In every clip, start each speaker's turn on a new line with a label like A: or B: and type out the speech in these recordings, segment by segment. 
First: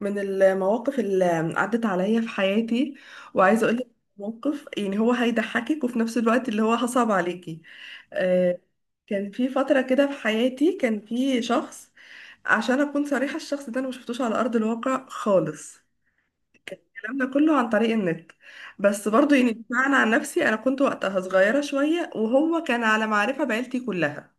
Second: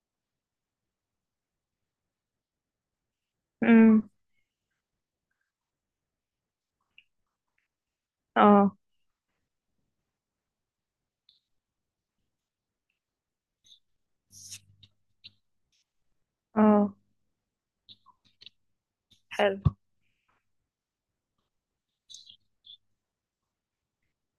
A: من المواقف اللي عدت عليا في حياتي، وعايزه اقول لك
B: امم.
A: موقف يعني هو هيضحكك وفي نفس الوقت اللي هو هصعب عليكي. آه،
B: اه،
A: كان في فتره كده في حياتي، كان في شخص، عشان اكون صريحه. الشخص ده انا ما شفتوش على ارض الواقع خالص.
B: اه.
A: الكلام ده كله عن طريق النت، بس برضو يعني
B: حلو.
A: بمعنى عن نفسي انا كنت وقتها صغيره شويه، وهو كان على معرفه بعيلتي كلها.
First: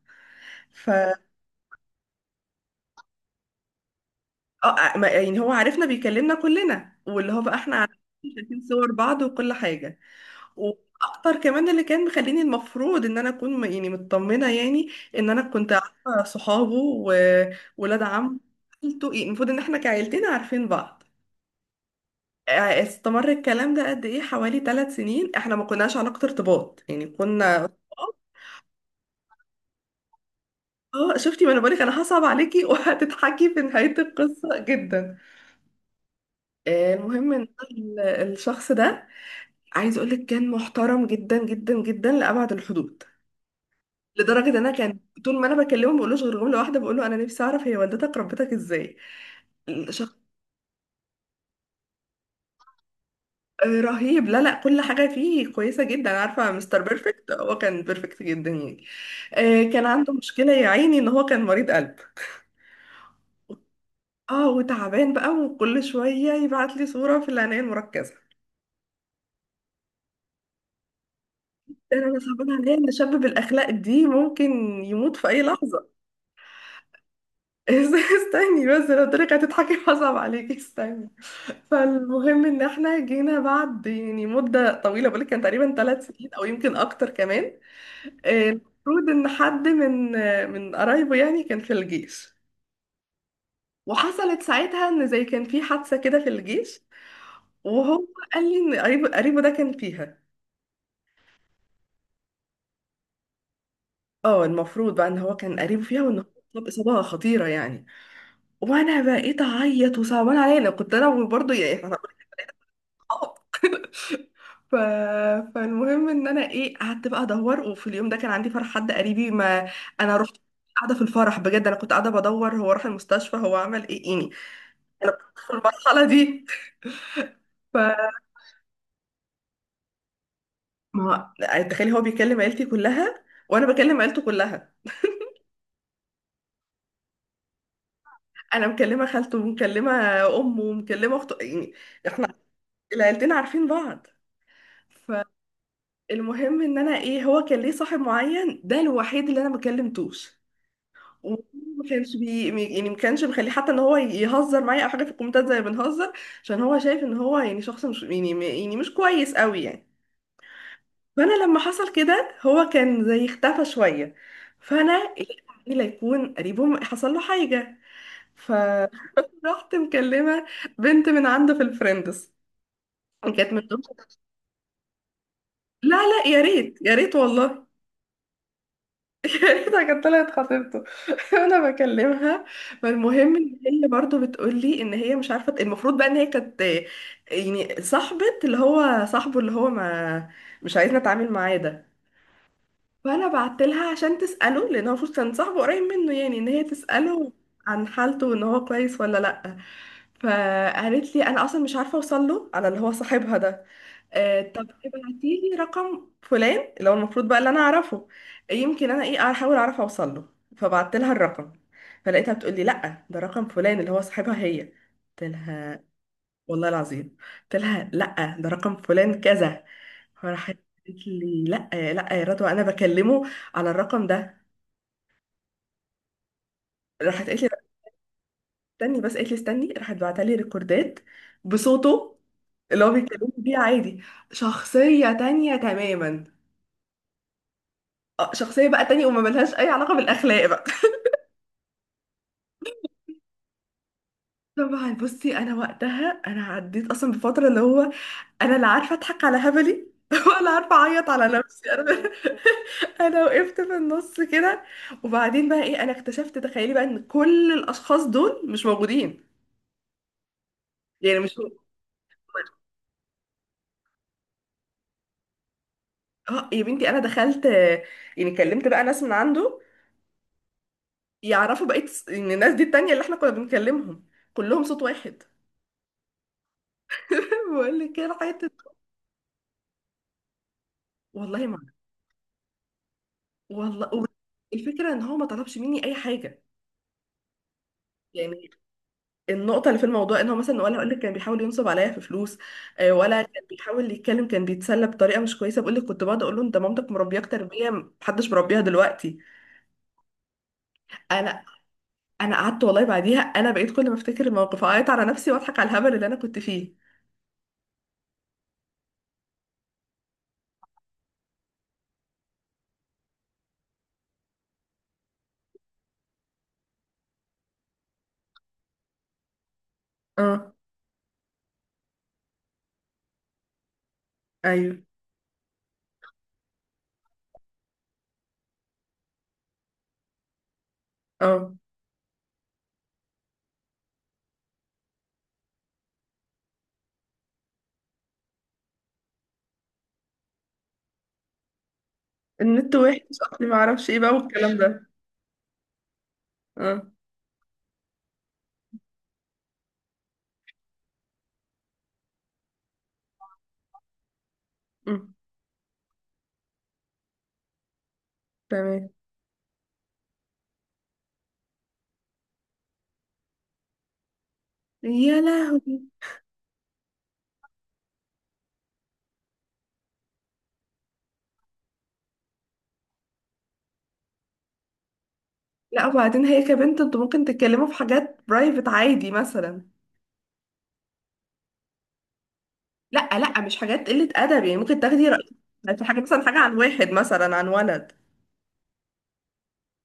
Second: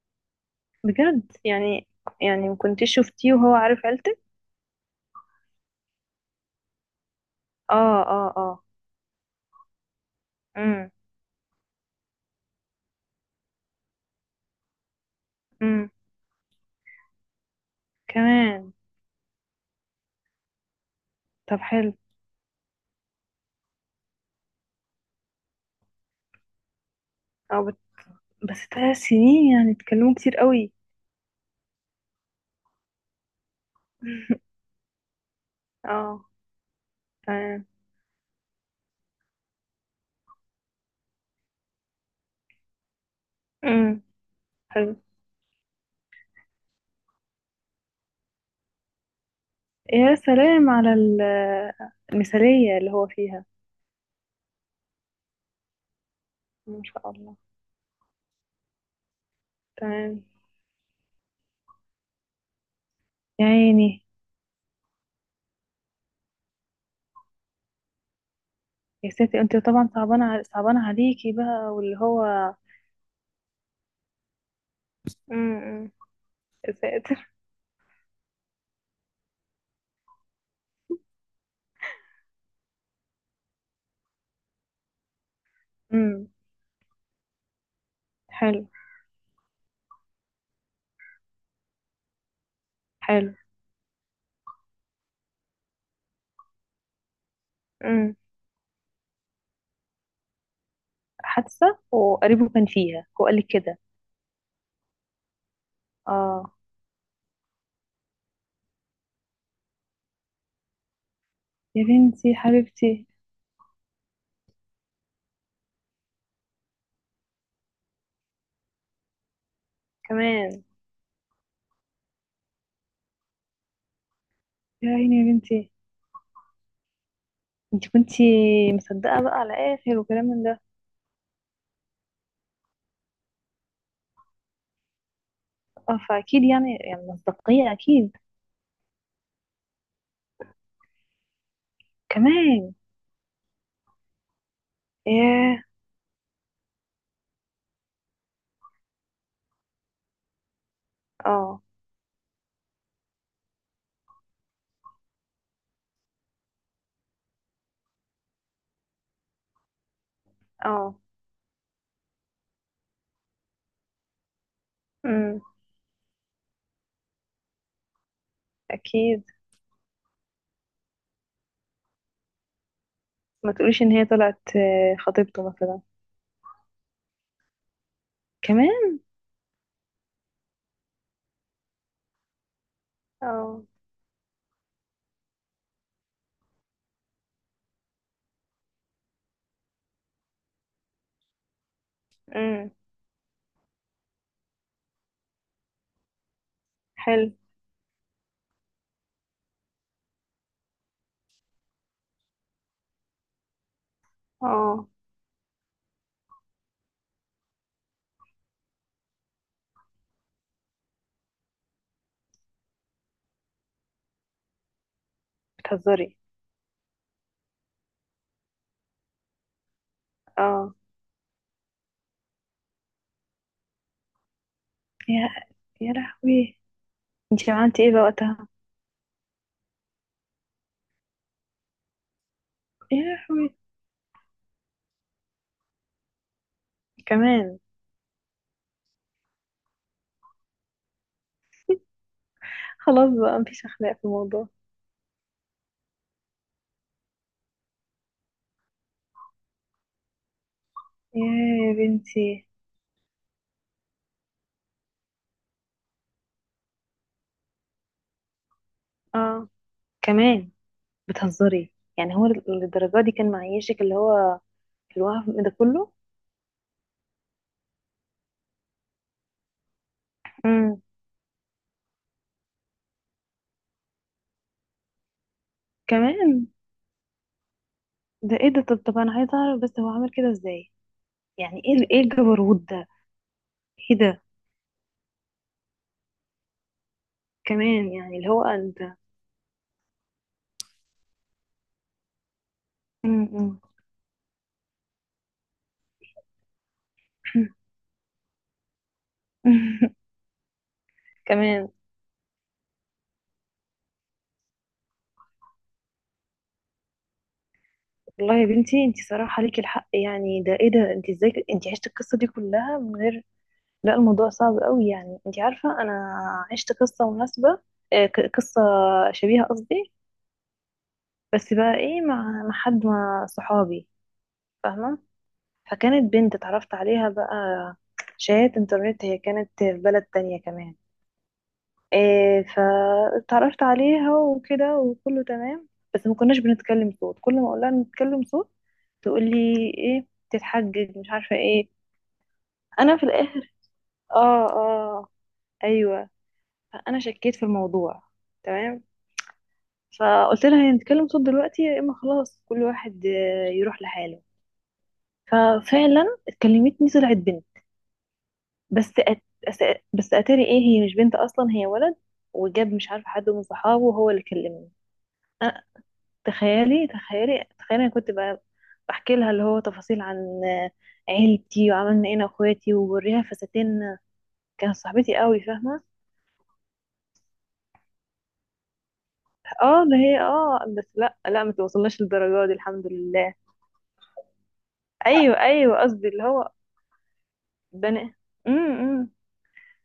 A: ف آه،
B: بجد، يعني ما كنتش شفتيه وهو عارف عيلتك؟
A: آه، ما- يعني هو عارفنا، بيكلمنا كلنا واللي هو بقى احنا عارفين،
B: اه، اه،
A: شايفين
B: اه.
A: صور بعض وكل حاجه.
B: امم،
A: واكتر كمان اللي كان مخليني، المفروض ان انا اكون يعني مطمنه يعني، ان انا كنت
B: امم.
A: عارفه صحابه وولاد عم
B: كمان.
A: عيلته، يعني المفروض ان احنا كعيلتنا عارفين بعض.
B: طب، حلو.
A: استمر الكلام ده قد ايه، حوالي 3 سنين. احنا ما كناش علاقه ارتباط يعني،
B: اه،
A: كنا.
B: بس 3 سنين يعني اتكلموا كتير قوي.
A: اه، شفتي؟ ما انا بقولك انا هصعب عليكي وهتضحكي في نهايه القصه جدا.
B: اه.
A: المهم ان
B: تمام.
A: الشخص ده، عايز اقولك، كان محترم جدا جدا جدا لابعد الحدود.
B: امم.
A: لدرجه ان انا
B: حلو.
A: كان طول ما انا بكلمه ما بقولوش غير جمله واحده، بقول له: انا نفسي اعرف هي والدتك ربتك ازاي؟
B: يا
A: شخص
B: سلام على المثالية اللي هو فيها.
A: رهيب، لا لا، كل حاجة فيه كويسة جدا، عارفة، مستر
B: ما شاء
A: بيرفكت،
B: الله.
A: هو كان بيرفكت جدا يعني. كان عنده
B: تمام.
A: مشكلة يا عيني، ان هو كان مريض قلب.
B: يا عيني.
A: اه، وتعبان بقى، وكل شوية يبعت لي صورة في العناية المركزة.
B: يا ستي، انت طبعا صعبانة عليكي بقى واللي
A: انا صعبان
B: هو.
A: عليا ان شاب بالاخلاق دي ممكن يموت في اي
B: امم، أمم.
A: لحظة.
B: يا ساتر.
A: استني بس، لو طريقة هتضحكي هصعب عليكي، استني. فالمهم ان احنا جينا بعد يعني مدة طويلة، بقولك كان تقريبا ثلاث
B: امم.
A: سنين او يمكن اكتر كمان.
B: حلو،
A: المفروض ان حد من من قرايبه يعني كان في الجيش.
B: حلو.
A: وحصلت ساعتها ان زي كان في حادثة كده في الجيش، وهو
B: امم.
A: قال لي ان قريبه ده كان فيها.
B: حادثة وقريبه كان فيها، هو قال لي كده.
A: اه، المفروض بقى ان هو كان قريبه فيها، وان هو
B: اه.
A: اتصاب اصابة خطيرة يعني. وانا بقيت اعيط، وصعبان عليا، انا كنت انا برضه
B: يا
A: يعني
B: بنتي حبيبتي.
A: اه. ف... فالمهم ان انا ايه قعدت بقى ادور، وفي اليوم ده كان عندي فرح حد قريبي، ما انا رحت.
B: كمان.
A: قاعده في الفرح بجد، انا كنت قاعده بدور هو راح المستشفى، هو عمل ايه يعني.
B: يا
A: انا
B: عيني. يا
A: كنت في
B: بنتي،
A: المرحله دي.
B: انت
A: فما
B: كنتي مصدقة بقى على اخر وكلام من ده.
A: يعني تخيلي، هو بيكلم عيلتي كلها، وانا بكلم عيلته كلها.
B: اه، فاكيد، يعني مصداقية اكيد.
A: انا مكلمه خالته، ومكلمه امه، ومكلمه اخته يعني،
B: كمان.
A: العيلتين عارفين بعض.
B: ياه.
A: فالمهم ان انا ايه، هو كان ليه صاحب معين، ده الوحيد اللي انا ما كلمتوش.
B: اه،
A: ما كانش يعني، ما كانش مخليه حتى ان هو يهزر معايا او حاجه في الكومنتات، زي ما بنهزر. عشان هو شايف ان هو يعني شخص مش يعني يعني مش كويس قوي يعني.
B: اه.
A: فانا لما حصل كده، هو كان زي اختفى شويه. فانا لقيت
B: امم.
A: عمي لا يكون قريبه حصل له حاجه،
B: اكيد.
A: فرحت مكلمه بنت من عنده في الفريندز،
B: ما
A: كانت
B: تقوليش ان هي طلعت خطيبته مثلا.
A: لا لا، يا ريت يا ريت والله،
B: كمان.
A: لقيتها كانت طلعت خطيبته وانا بكلمها. فالمهم ان
B: اه.
A: هي برضو بتقول لي ان هي مش عارفه. المفروض بقى ان هي كانت يعني صاحبه، اللي هو صاحبه اللي هو ما مش عايزنا اتعامل معاه ده.
B: امم.
A: فانا بعت لها عشان تساله، لان هو المفروض كان صاحبه قريب منه، يعني ان هي تساله
B: حلو.
A: عن حالته، وان هو كويس ولا لا. فقالت لي: انا اصلا مش عارفه اوصل له على اللي هو صاحبها ده. آه، طب
B: اه.
A: ابعتي لي رقم فلان اللي هو المفروض بقى اللي انا اعرفه، يمكن انا ايه احاول اعرف اوصل له. فبعت لها الرقم. فلقيتها بتقول لي: لا، ده رقم فلان اللي هو صاحبها هي. قلت لها:
B: بتهزري؟
A: والله العظيم قلت لها لا ده رقم فلان كذا. فراحت
B: اه.
A: قالت لي: لا لا يا رضوى، انا بكلمه على الرقم ده.
B: يا يا لهوي.
A: راحت قالت لي:
B: انت
A: "لا،
B: عملتي ايه بقى وقتها؟
A: استني بس". قالت لي استني، راحت بعتلي لي ريكوردات بصوته اللي هو
B: يا
A: بيتكلم
B: لهوي.
A: بيه عادي. شخصية تانية تماما.
B: كمان.
A: شخصية بقى تانية، وما ملهاش أي علاقة بالأخلاق بقى.
B: خلاص بقى، مفيش اخلاق في الموضوع.
A: طبعا، بصي، أنا وقتها أنا عديت أصلا بفترة اللي هو، انا لا عارفه اضحك على هبلي ولا عارفه اعيط على نفسي
B: يا
A: انا.
B: بنتي.
A: انا وقفت في النص كده، وبعدين بقى ايه، انا اكتشفت تخيلي بقى ان كل الاشخاص دول مش موجودين.
B: اه. كمان.
A: يعني مش.
B: بتهزري؟ يعني هو للدرجة دي كان معيشك، اللي هو، في الوقف ده كله؟
A: اه، يا بنتي، انا دخلت يعني كلمت بقى ناس من عنده
B: امم.
A: يعرفوا. بقيت ان الناس دي التانية اللي احنا كنا بنكلمهم كلهم صوت واحد.
B: كمان.
A: بقول لك كده
B: ده
A: حته.
B: ايه ده؟ طب انا عايزه اعرف، بس هو عامل كده ازاي؟
A: والله ما،
B: يعني ايه ايه الجبروت ده؟ ايه
A: والله،
B: ده؟
A: الفكره ان هو ما طلبش مني اي حاجه
B: كمان، يعني اللي هو
A: يعني.
B: انت.
A: النقطة اللي في الموضوع ان هو مثلا، ولا اقول لك، كان بيحاول ينصب عليا في فلوس. ولا كان
B: امم.
A: بيحاول يتكلم، كان بيتسلى بطريقة مش كويسة. بقول لك كنت بقعد اقول له: انت مامتك مربياك تربية محدش مربيها دلوقتي. انا
B: كمان.
A: انا قعدت والله بعديها، انا بقيت كل ما افتكر الموقف اعيط على نفسي واضحك على الهبل اللي انا كنت فيه.
B: والله يا بنتي، انت صراحه ليكي الحق، يعني ده ايه ده؟ انت ازاي؟ انت عشتي القصه دي كلها من غير. لا، الموضوع صعب قوي، يعني انت عارفة انا عشت قصة مناسبة، قصة شبيهة قصدي.
A: اه،
B: بس بقى ايه، مع حد، مع صحابي.
A: ايوه،
B: فاهمة؟ فكانت بنت اتعرفت عليها بقى، شات انترنت، هي كانت في بلد تانية كمان.
A: اه.
B: إيه، فاتعرفت عليها وكده وكله تمام. بس ما كناش بنتكلم صوت، كل ما اقولها نتكلم صوت تقول لي ايه، تتحجج مش عارفة ايه.
A: النت
B: انا
A: وحش
B: في
A: اصلي،
B: الاخر.
A: ما اعرفش ايه بقى
B: اه،
A: والكلام ده.
B: اه. ايوه.
A: اه.
B: فانا شكيت في الموضوع. تمام. فقلت لها هنتكلم صوت دلوقتي، يا اما خلاص كل واحد يروح لحاله.
A: أمم،
B: ففعلا اتكلمتني، طلعت بنت.
A: تمام.
B: بس أت... بس اتاري ايه، هي مش بنت اصلا، هي ولد. وجاب مش عارفه حد من صحابه، وهو اللي كلمني.
A: يا
B: أنا
A: لهوي.
B: تخيلي، تخيلي، تخيلي، انا كنت بقى بحكي لها اللي هو تفاصيل عن آه، عيلتي وعملنا ايه انا واخواتي، وبوريها فساتين. كانت صاحبتي قوي، فاهمه؟
A: لا، وبعدين هي كبنت انتوا ممكن تتكلموا في حاجات برايفت عادي مثلا.
B: اه ده هي، اه، بس لا، لا، ما توصلناش للدرجه دي الحمد
A: لا
B: لله.
A: لا، مش حاجات قلة أدب يعني، ممكن تاخدي رأي
B: ايوه، ايوه،
A: في حاجة،
B: قصدي اللي
A: مثلا حاجة
B: هو.
A: عن واحد، مثلا عن ولد.
B: بني. امم، إمم.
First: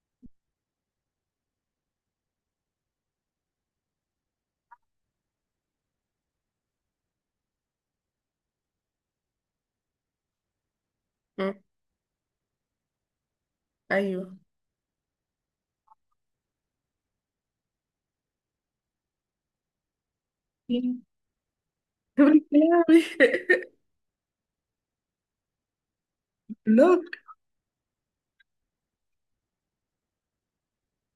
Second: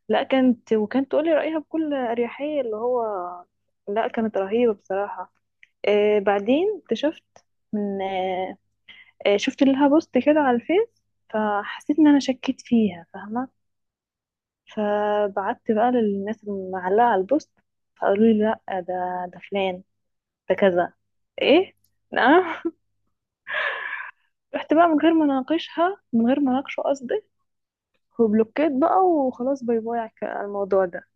B: لا، كانت تقولي رأيها بكل أريحية، اللي هو. لا، كانت رهيبة بصراحة. بعدين اكتشفت من آه آه، شفت لها بوست كده على الفيس.
A: مم.
B: فحسيت ان انا شكيت فيها، فاهمة؟
A: أيوه.
B: فبعت بقى للناس اللي معلقة على البوست. فقالوا لي لا، ده فلان، ده كذا.
A: يا
B: ايه، نعم.
A: لهوي.
B: رحت بقى من غير ما اناقشها، من غير ما اناقشه
A: لا.
B: قصدي. وبلوكيت بقى وخلاص، باي باي على على الموضوع ده.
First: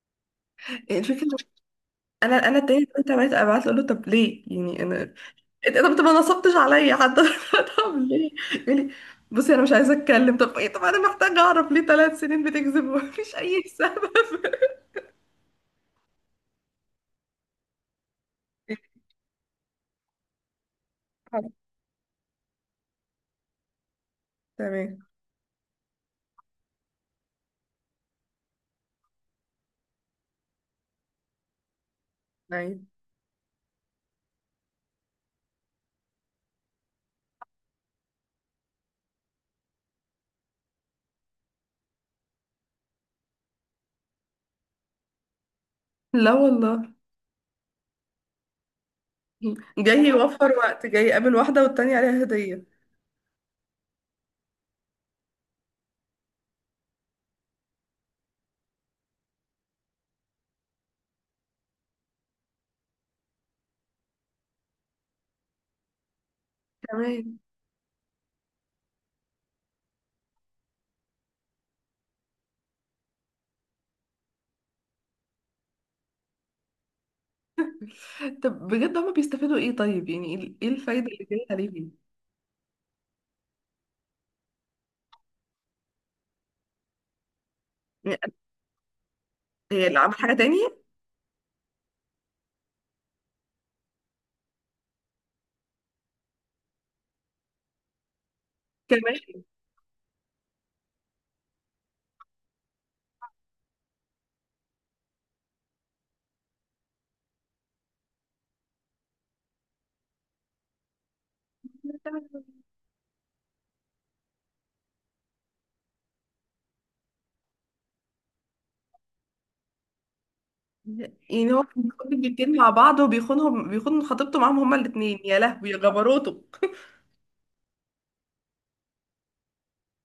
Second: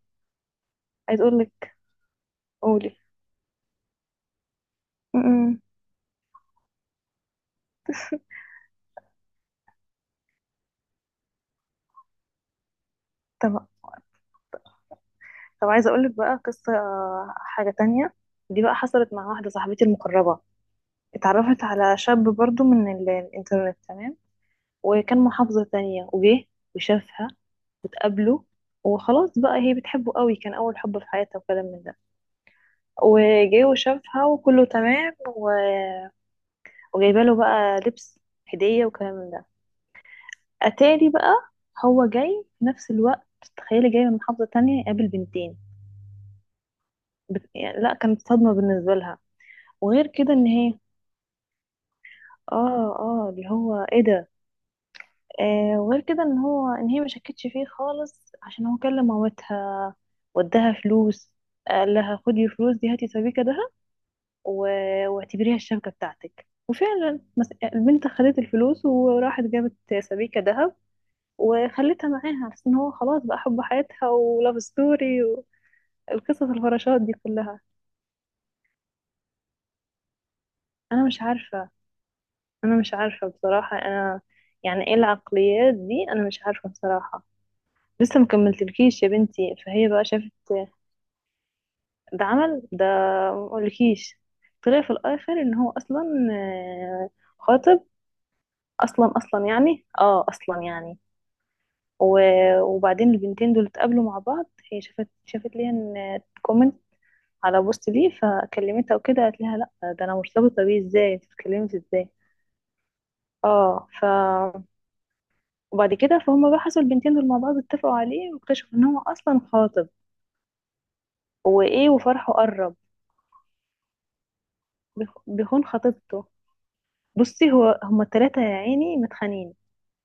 B: عايز
A: الفكرة،
B: اقول لك.
A: أنا التاني
B: قولي.
A: كنت عملت أبعت له أقول له: طب ليه يعني أنا؟
B: م-م.
A: إيه ده، طب أنت ما نصبتش عليا حتى؟ طب ليه يقول لي: بصي، أنا مش عايزة أتكلم. طب إيه؟ طب أنا محتاجة أعرف، ليه 3 سنين بتكذب ومفيش أي
B: طب
A: سبب؟
B: طب عايزه اقول لك بقى قصه، حاجه تانية. دي بقى حصلت مع واحده صاحبتي المقربه. اتعرفت على شاب برضو من الانترنت، تمام.
A: تمام.
B: وكان محافظه تانية، وجه وشافها وتقابله. وخلاص بقى، هي بتحبه قوي، كان اول حب في حياتها وكلام من ده.
A: أيوه.
B: وجه وشافها وكله تمام و... وجايبه له بقى لبس، هديه وكلام من ده. اتاري بقى، هو جاي في نفس الوقت. تخيلي، جاي من محافظه تانية يقابل بنتين.
A: لا والله،
B: بس يعني لا، كانت صدمة بالنسبة لها.
A: جاي
B: وغير كده ان
A: يوفر
B: هي،
A: وقت، جاي يقابل واحدة والتانية عليها هدية.
B: اه، اه، اللي هو ايه ده؟ وغير كده ان هو، ان هي ما شكتش فيه خالص، عشان هو كلم مامتها وداها فلوس. قال لها خدي الفلوس دي هاتي سبيكة دهب، واعتبريها الشبكة بتاعتك. وفعلا
A: تمام.
B: البنت خدت الفلوس وراحت جابت سبيكة دهب. وخلتها معاها على أساس ان هو خلاص بقى حب حياتها ولاف ستوري، والقصص الفراشات دي كلها.
A: طب بجد هما بيستفادوا ايه طيب؟ يعني ايه، إيه الفايدة
B: انا مش
A: اللي جاية
B: عارفة.
A: عليهم؟
B: انا مش عارفه بصراحه انا. يعني ايه العقليات دي، انا مش عارفه بصراحه. لسه
A: يعني
B: مكملتلكيش يا بنتي،
A: هي
B: فهي
A: اللي
B: بقى
A: عمل
B: شافت.
A: حاجة تانية؟
B: ده عمل ده، مقولكيش. طلع في الاخر ان هو اصلا، آه، خاطب اصلا
A: كمان.
B: اصلا يعني، اصلا يعني. وبعدين البنتين دول اتقابلوا مع بعض. هي شافت ليها ان كومنت على بوست ليه، فكلمتها وكده قالت لها لا، ده انا مرتبطه بيه، ازاي انت بتتكلمي ازاي؟ اه، وبعد كده فهم بقى، حصل البنتين دول مع بعض، اتفقوا عليه واكتشفوا ان هو اصلا خاطب.
A: يعني هو كان
B: وايه،
A: بيخون
B: وفرحه
A: البنتين مع
B: قرب.
A: بعض، وبيخونهم، بيخون خطيبته معاهم هما الاتنين. يا
B: بيخون
A: لهوي يا
B: خطيبته.
A: جبروته.
B: بصي هو هما التلاتة يا عيني متخانقين.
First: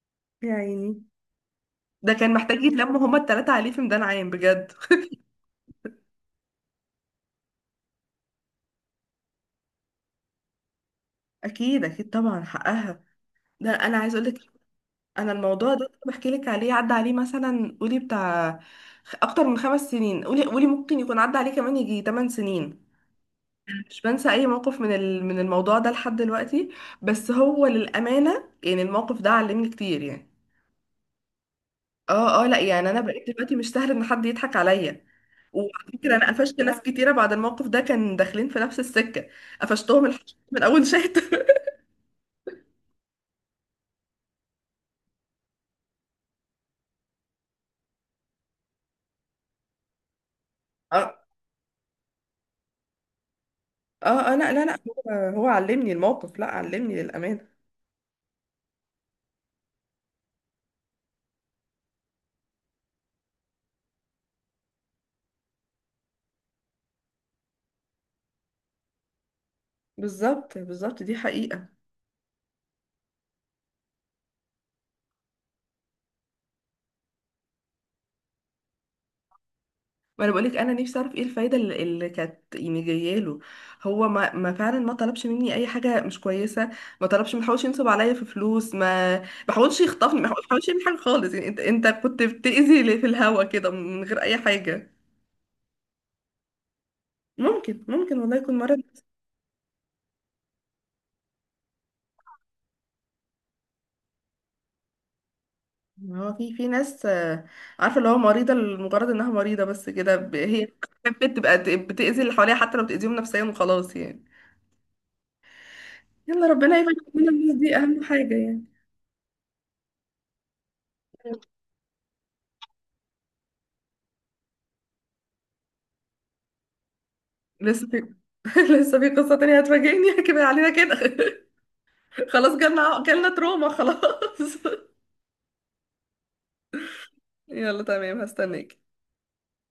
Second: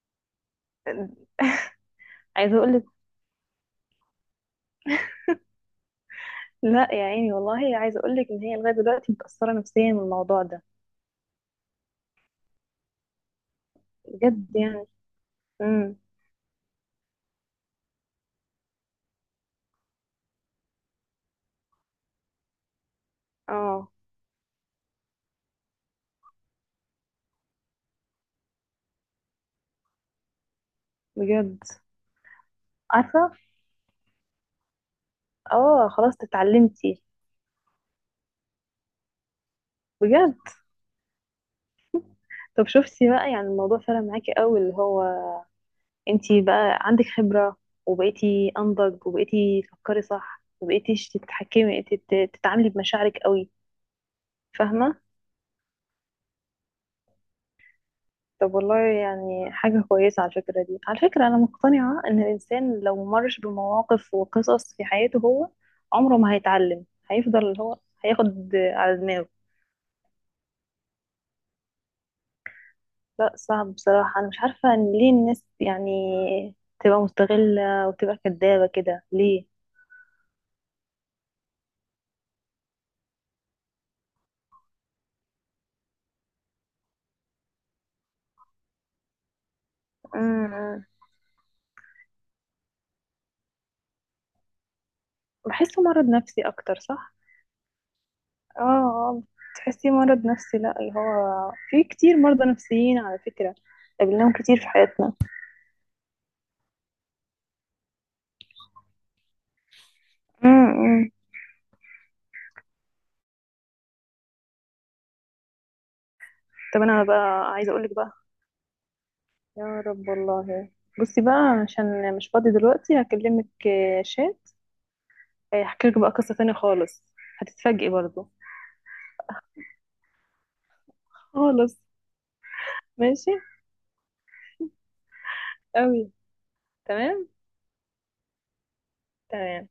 A: يا عيني. ده كان
B: عايزه
A: محتاج
B: اقول لك.
A: يتلموا هما التلاتة عليه في ميدان عام بجد.
B: لا، يا عيني، والله عايزه اقول لك ان هي لغايه دلوقتي متاثره نفسيا من الموضوع ده.
A: اكيد اكيد طبعا حقها. ده انا عايز اقول لك،
B: بجد يعني.
A: انا الموضوع ده
B: امم.
A: بحكي لك عليه عدى عليه مثلا، قولي بتاع اكتر من 5 سنين، قولي قولي ممكن يكون عدى عليه كمان يجي 8 سنين.
B: اه.
A: مش بنسى اي موقف من من الموضوع ده لحد دلوقتي. بس هو للامانه يعني، الموقف ده علمني كتير يعني.
B: بجد.
A: اه اه، لا يعني، انا بقيت
B: عارفه.
A: دلوقتي مش سهل ان حد يضحك عليا.
B: اه.
A: وعلى فكره،
B: خلاص،
A: انا قفشت ناس
B: اتعلمتي.
A: كتيره بعد الموقف ده كان داخلين في نفس السكه. قفشتهم الحش
B: بجد.
A: من اول شات.
B: طب شفتي بقى، يعني الموضوع فرق معاكي قوي اللي هو، انتي بقى عندك خبرة، وبقيتي انضج وبقيتي تفكري صح وبقيتيش
A: اه
B: تتحكمي، تتعاملي بمشاعرك قوي.
A: اه. لا لا لا،
B: فاهمة؟
A: هو هو علمني الموقف، لا علمني للامانه.
B: طب والله يعني حاجة كويسة. على الفكرة دي، على فكرة أنا مقتنعة إن الإنسان لو مرش بمواقف وقصص في حياته، هو عمره ما هيتعلم، هيفضل اللي هو هياخد على دماغه.
A: بالظبط بالظبط، دي حقيقه.
B: لا، صعب بصراحة، أنا مش عارفة إن ليه الناس يعني تبقى مستغلة وتبقى كدابة كده ليه؟
A: ما انا بقولك، انا نفسي اعرف ايه الفايده اللي كانت يعني جايه له. هو ما فعلا ما طلبش مني اي حاجه مش كويسه. ما طلبش، ما حاولش ينصب عليا في فلوس، ما حاولش يخطفني، ما حاولش يعمل
B: أمم.
A: حاجه خالص يعني. انت كنت بتاذي لي في الهوا كده من غير اي حاجه.
B: بحسه مرض نفسي أكتر، صح؟
A: ممكن ممكن، والله يكون
B: اه،
A: مرض.
B: تحسيه مرض نفسي، لا اللي هو في كتير مرضى نفسيين على فكرة، قابلناهم كتير في حياتنا.
A: هو في في ناس عارفه اللي هو مريضه لمجرد انها مريضه بس كده، هي
B: امم.
A: بتبقى بتاذي اللي حواليها، حتى لو بتاذيهم نفسيا، وخلاص يعني. يلا، ربنا
B: طب
A: يبعد
B: انا
A: عننا
B: بقى
A: الناس
B: عايزة
A: دي،
B: اقولك
A: اهم
B: بقى.
A: حاجه يعني.
B: يا رب والله. بصي بقى. عشان مش فاضي دلوقتي هكلمك، شات. هحكي لك بقى قصة تانية خالص.
A: بس
B: هتتفاجئي برضو.
A: لسه في قصة تانية هتفاجئني؟ كفاية علينا كده.
B: خالص.
A: خلاص، جالنا جالنا
B: ماشي.
A: تروما، خلاص.
B: قوي. تمام.
A: يلا تمام، هستناك.
B: تمام.